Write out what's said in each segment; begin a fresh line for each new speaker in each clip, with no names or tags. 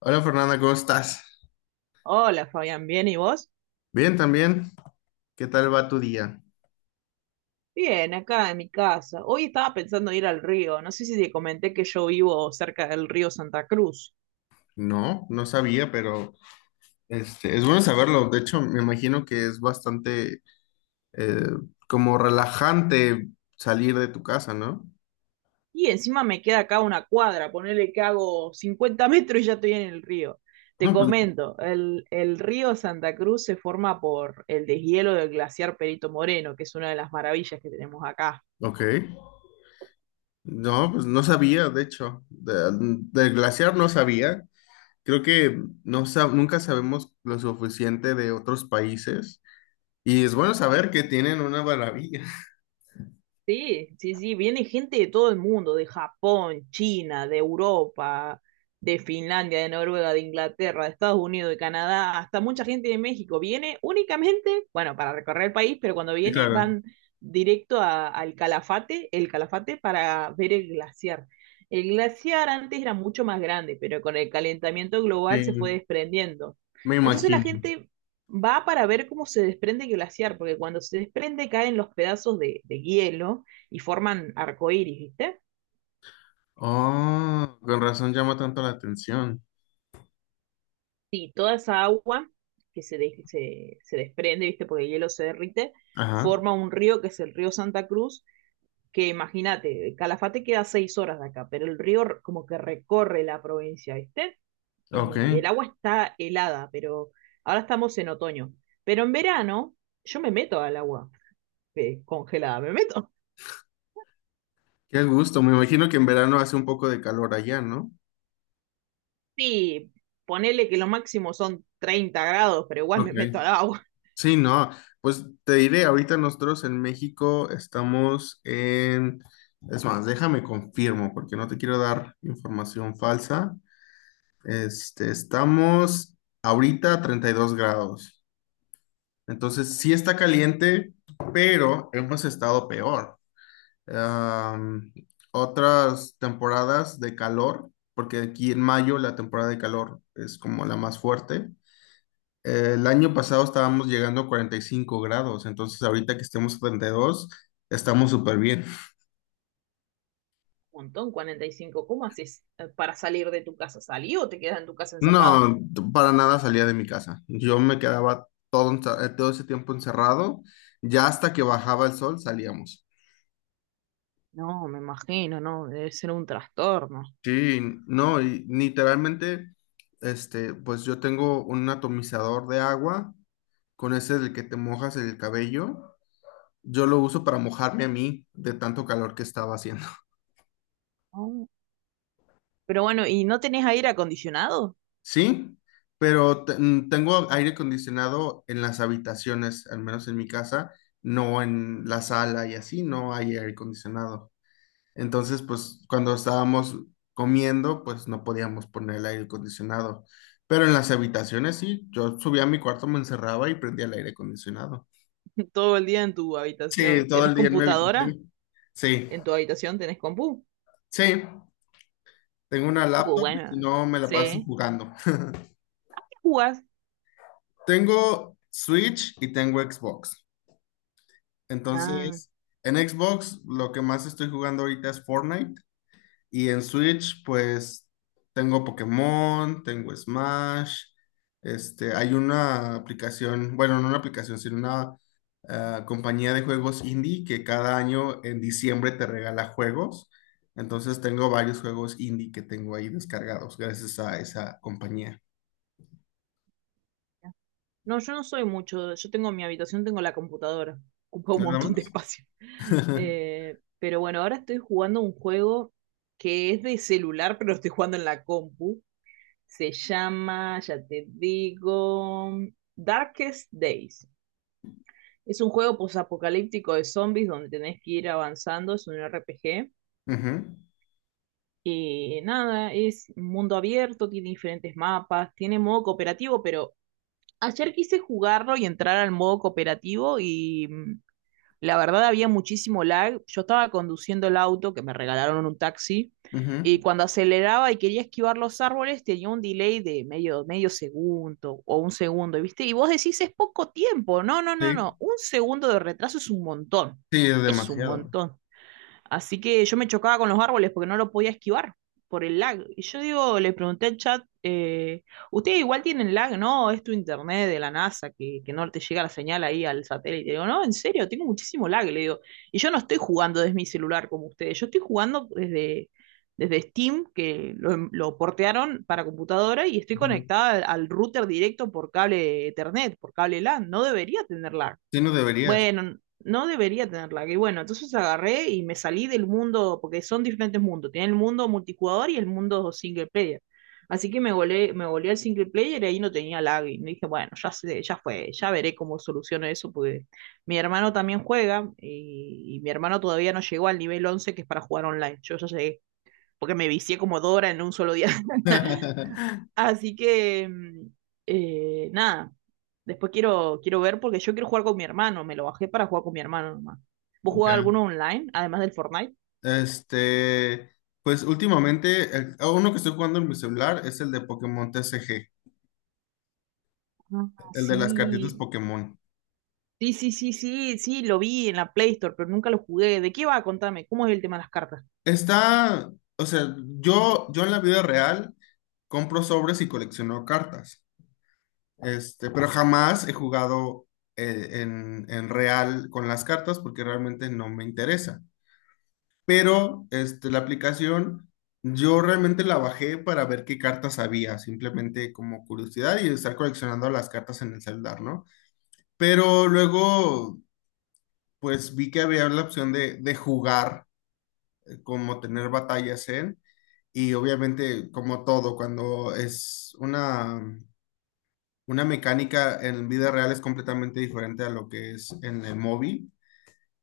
Hola Fernanda, ¿cómo estás?
Hola Fabián, ¿bien y vos?
Bien, también. ¿Qué tal va tu día?
Bien, acá en mi casa. Hoy estaba pensando ir al río. No sé si te comenté que yo vivo cerca del río Santa Cruz.
No, no sabía, pero es bueno saberlo. De hecho, me imagino que es bastante eh, como relajante salir de tu casa, ¿no?
Y encima me queda acá una cuadra, ponele que hago 50 metros y ya estoy en el río. Te
No, pues,
comento, el río Santa Cruz se forma por el deshielo del glaciar Perito Moreno, que es una de las maravillas que tenemos acá.
ok. No, pues no sabía, de hecho. Del glaciar no sabía. Creo que nunca sabemos lo suficiente de otros países. Y es bueno saber que tienen una maravilla.
Sí, sí, sí, viene gente de todo el mundo, de Japón, China, de Europa, de Finlandia, de Noruega, de Inglaterra, de Estados Unidos, de Canadá, hasta mucha gente de México. Viene únicamente, bueno, para recorrer el país, pero cuando
Sí,
viene
claro.
van al Calafate, el Calafate para ver el glaciar. El glaciar antes era mucho más grande, pero con el calentamiento global se fue
Sí,
desprendiendo.
me
Entonces la
imagino.
gente va para ver cómo se desprende el glaciar, porque cuando se desprende caen los pedazos de hielo y forman arcoíris, ¿viste?
Oh, con razón llama tanto la atención.
Y toda esa agua que se desprende, ¿viste? Porque el hielo se derrite,
Ajá.
forma un río que es el río Santa Cruz, que imagínate, Calafate queda seis horas de acá, pero el como que recorre la provincia, ¿viste?
Ok.
Y el agua está helada, pero ahora estamos en otoño. Pero en verano yo me meto al agua congelada, me meto.
Qué gusto. Me imagino que en verano hace un poco de calor allá, ¿no?
Sí, ponele que lo máximo son 30 grados, pero igual
Ok.
me meto al agua.
Sí, no. Pues te diré, ahorita nosotros en México estamos en... Es más, déjame confirmo porque no te quiero dar información falsa. Estamos ahorita a 32 grados. Entonces, sí está caliente, pero hemos estado peor. Am, Otras temporadas de calor, porque aquí en mayo la temporada de calor es como la más fuerte. El año pasado estábamos llegando a 45 grados, entonces ahorita que estemos a 32 estamos súper bien.
Un montón, 45. ¿Cómo haces para salir de tu casa? ¿Salí o te quedas en tu casa encerrado?
No, para nada salía de mi casa. Yo me quedaba todo, todo ese tiempo encerrado. Ya hasta que bajaba el sol salíamos.
No, me imagino, no, debe ser un trastorno.
Sí, no, y literalmente, pues yo tengo un atomizador de agua, con ese del que te mojas el cabello. Yo lo uso para mojarme a mí de tanto calor que estaba haciendo.
No. Pero bueno, ¿y no tenés aire acondicionado
Sí, pero tengo aire acondicionado en las habitaciones, al menos en mi casa, no en la sala y así no hay aire acondicionado. Entonces, pues cuando estábamos comiendo, pues no podíamos poner el aire acondicionado. Pero en las habitaciones sí, yo subía a mi cuarto, me encerraba y prendía el aire acondicionado.
todo el día en tu
Sí,
habitación?
todo
¿Tenés
el día en mi
computadora
habitación. Sí,
en tu habitación? ¿Tenés compu?
sí, tengo una laptop y si
Bueno,
no me la paso
sí.
jugando.
¿Qué jugás?
Tengo Switch y tengo Xbox.
Ah,
Entonces, en Xbox lo que más estoy jugando ahorita es Fortnite. Y en Switch, pues tengo Pokémon, tengo Smash, hay una aplicación, bueno, no una aplicación, sino una compañía de juegos indie que cada año en diciembre te regala juegos. Entonces tengo varios juegos indie que tengo ahí descargados gracias a esa compañía.
no, yo no soy mucho. Yo tengo mi habitación, tengo la computadora. Ocupa un
Nada
montón de
más.
espacio. Pero bueno, ahora estoy jugando un juego que es de celular, pero lo estoy jugando en la compu. Se llama, ya te digo, Darkest Days. Es un juego posapocalíptico de zombies donde tenés que ir avanzando. Es un RPG.
Ujú,
Y nada, es un mundo abierto, tiene diferentes mapas, tiene modo cooperativo, pero ayer quise jugarlo y entrar al modo cooperativo y la verdad había muchísimo lag. Yo estaba conduciendo el auto, que me regalaron en un taxi, y
ujú.
cuando aceleraba y quería esquivar los árboles tenía un delay de medio, medio segundo o un segundo, ¿viste? Y vos decís, es poco tiempo. No, no, no,
Sí,
no. Un segundo de retraso es un montón.
sí, es
Es un
demasiado.
montón. Así que yo me chocaba con los árboles porque no lo podía esquivar por el lag. Y yo digo, le pregunté al chat, ustedes igual tienen lag, ¿no? Es tu internet de la NASA que no te llega la señal ahí al satélite. Digo, no, en serio, tengo muchísimo lag, le digo. Y yo no estoy jugando desde mi celular como ustedes, yo estoy jugando desde Steam, que lo portearon para computadora y estoy
Ujú.
conectada al router directo por cable Ethernet, por cable LAN. No debería tener lag.
Sí, no deberías.
Bueno, no debería tener lag. Y bueno, entonces agarré y me salí del mundo, porque son diferentes mundos. Tiene el mundo multijugador y el mundo single player. Así que me volé al single player y ahí no tenía lag. Y dije, bueno, ya sé, ya fue, ya veré cómo soluciono eso, porque mi hermano también juega y mi hermano todavía no llegó al nivel 11 que es para jugar online. Yo ya llegué, porque me vicié como Dora en un solo día. Así que, nada, después quiero ver porque yo quiero jugar con mi hermano, me lo bajé para jugar con mi hermano nomás. ¿Vos jugás
Ya.
alguno online, además del Fortnite?
Este, pues últimamente, a uno que estoy jugando en mi celular es el de Pokémon TCG,
Ah,
el de las cartitas
sí.
Pokémon.
Sí, sí, sí, sí, sí, lo vi en la Play Store, pero nunca lo jugué. ¿De qué va? Contame, ¿cómo es el tema de las cartas?
Está, o sea, yo en la vida real compro sobres y colecciono cartas, pero jamás he jugado en real con las cartas porque realmente no me interesa. Pero, la aplicación, yo realmente la bajé para ver qué cartas había, simplemente como curiosidad y estar coleccionando las cartas en el celular, ¿no? Pero luego, pues vi que había la opción de jugar, como tener batallas en, y obviamente, como todo, cuando es una mecánica en vida real es completamente diferente a lo que es en el móvil.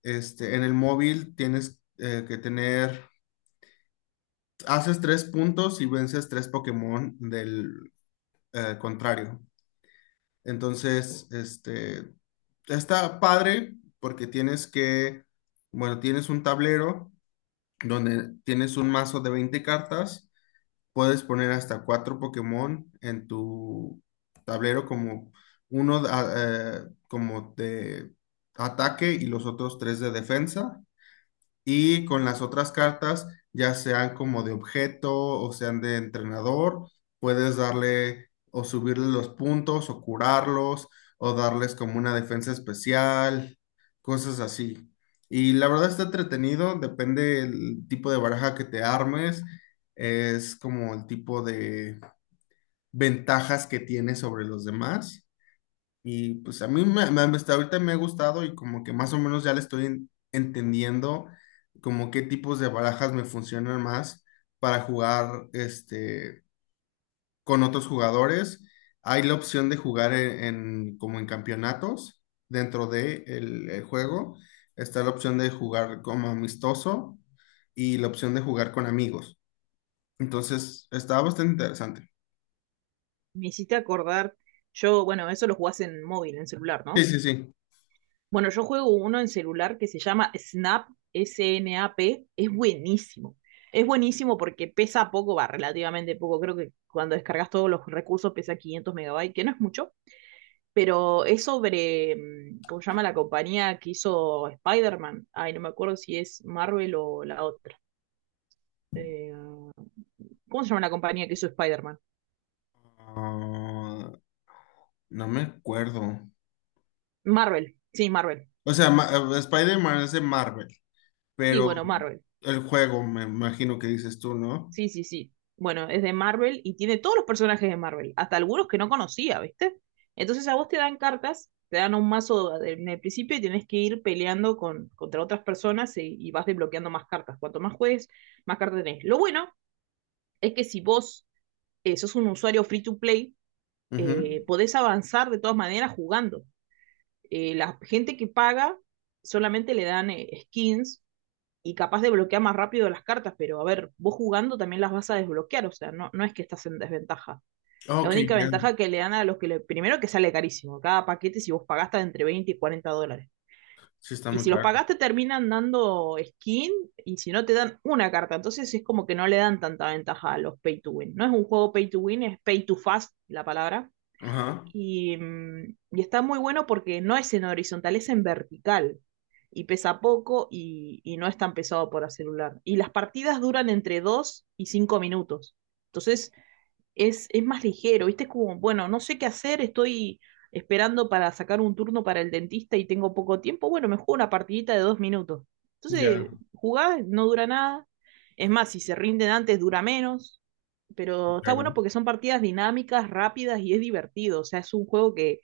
En el móvil tienes haces tres puntos y vences tres Pokémon del contrario. Entonces, está padre porque tienes que, bueno, tienes un tablero donde tienes un mazo de 20 cartas, puedes poner hasta cuatro Pokémon en tu tablero como uno como de ataque y los otros tres de defensa y con las otras cartas, ya sean como de objeto o sean de entrenador, puedes darle o subirle los puntos o curarlos o darles como una defensa especial, cosas así. Y la verdad está entretenido, depende del tipo de baraja que te armes, es como el tipo de ventajas que tienes sobre los demás. Y pues a mí hasta ahorita me ha gustado y como que más o menos ya le estoy entendiendo como qué tipos de barajas me funcionan más para jugar con otros jugadores. Hay la opción de jugar como en campeonatos dentro de el juego. Está la opción de jugar como amistoso y la opción de jugar con amigos. Entonces, está bastante interesante.
Me hiciste acordar, yo, bueno, eso lo jugás en móvil, en celular,
Sí,
¿no?
sí, sí.
Bueno, yo juego uno en celular que se llama Snap, S-N-A-P, es buenísimo. Es buenísimo porque pesa poco, va, relativamente poco. Creo que cuando descargas todos los recursos pesa 500 megabytes, que no es mucho, pero es sobre, ¿cómo se llama la compañía que hizo Spider-Man? Ay, no me acuerdo si es Marvel o la otra. Eh, ¿Cómo se llama la compañía que hizo Spider-Man?
Ah, no me acuerdo.
Marvel.
O sea, Spider-Man es de Marvel,
Sí,
pero
bueno, Marvel.
el juego, me imagino que dices tú, ¿no?
Sí, sí, sí. Bueno, es de Marvel y tiene todos los personajes de Marvel, hasta algunos que no conocía, ¿viste? Entonces a vos te dan cartas, te dan un en el principio y tenés que ir peleando contra otras personas y vas desbloqueando más cartas. Cuanto más juegues, más cartas tenés. Lo bueno es que si vos sos un usuario free to play,
Ujú.
podés avanzar de todas maneras jugando. La gente que paga solamente le dan skins y capaz de bloquear más rápido las cartas, pero a ver, vos jugando también las vas a desbloquear, o sea, no, no es que estás en desventaja. La
Ok,
única
ya.
ventaja que le dan a los que le... Primero que sale carísimo, cada paquete si vos pagaste entre 20 y 40 dólares.
Sí está
Y
muy
si los
caro.
pagaste terminan dando skin y si no te dan una carta, entonces es como que no le dan tanta ventaja a los pay to win. No es un juego pay to win, es pay to fast la palabra,
Ajá.
y, y está muy bueno porque no es en horizontal, es en vertical y pesa poco y no es tan pesado para celular. Y las partidas duran entre 2 y 5 minutos. Entonces, es más ligero, ¿viste? Es como, bueno, no sé qué hacer, estoy esperando para sacar un turno para el dentista y tengo poco tiempo, bueno, me juego una partidita de 2 minutos. Entonces,
Ya,
jugás, no dura nada. Es más, si se rinden antes, dura menos. Pero está bueno
claro.
porque son partidas dinámicas, rápidas y es divertido. O sea, es un juego que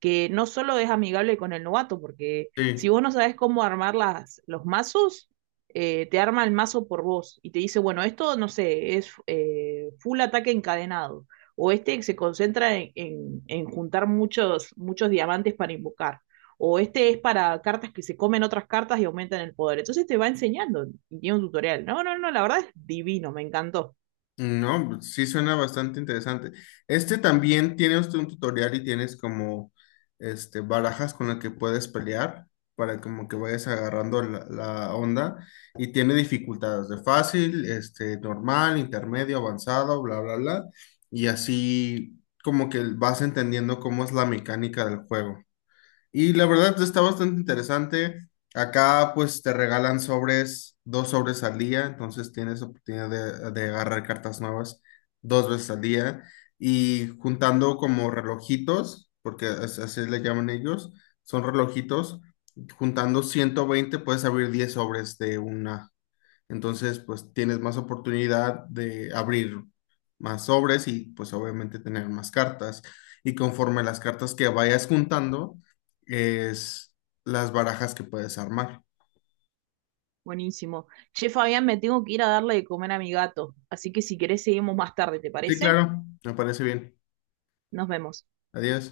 que no solo es amigable con el novato, porque si
Sí.
vos no sabes cómo armar los mazos, te arma el mazo por vos y te dice, bueno, esto, no sé, es full ataque encadenado, o este se concentra en juntar muchos, muchos diamantes para invocar, o este es para cartas que se comen otras cartas y aumentan el poder. Entonces te va enseñando y tiene un tutorial. No, no, no, la verdad es divino, me encantó.
No, pues, sí suena bastante interesante. Este también tiene usted un tutorial y tienes como este barajas con las que puedes pelear para como que vayas agarrando la onda y tiene dificultades de fácil, este normal, intermedio, avanzado, bla, bla, bla. Y así como que vas entendiendo cómo es la mecánica del juego. Y la verdad está bastante interesante. Acá pues te regalan sobres, dos sobres al día, entonces tienes oportunidad de agarrar cartas nuevas dos veces al día y juntando como relojitos, porque así le llaman ellos, son relojitos, juntando 120 puedes abrir 10 sobres de una. Entonces, pues tienes más oportunidad de abrir más sobres y pues obviamente tener más cartas. Y conforme las cartas que vayas juntando, es las barajas que puedes armar.
Buenísimo. Che, Fabián, me tengo que ir a darle de comer a mi gato, así que si querés seguimos más tarde, ¿te
Sí,
parece?
claro, me parece bien.
Nos vemos.
Adiós.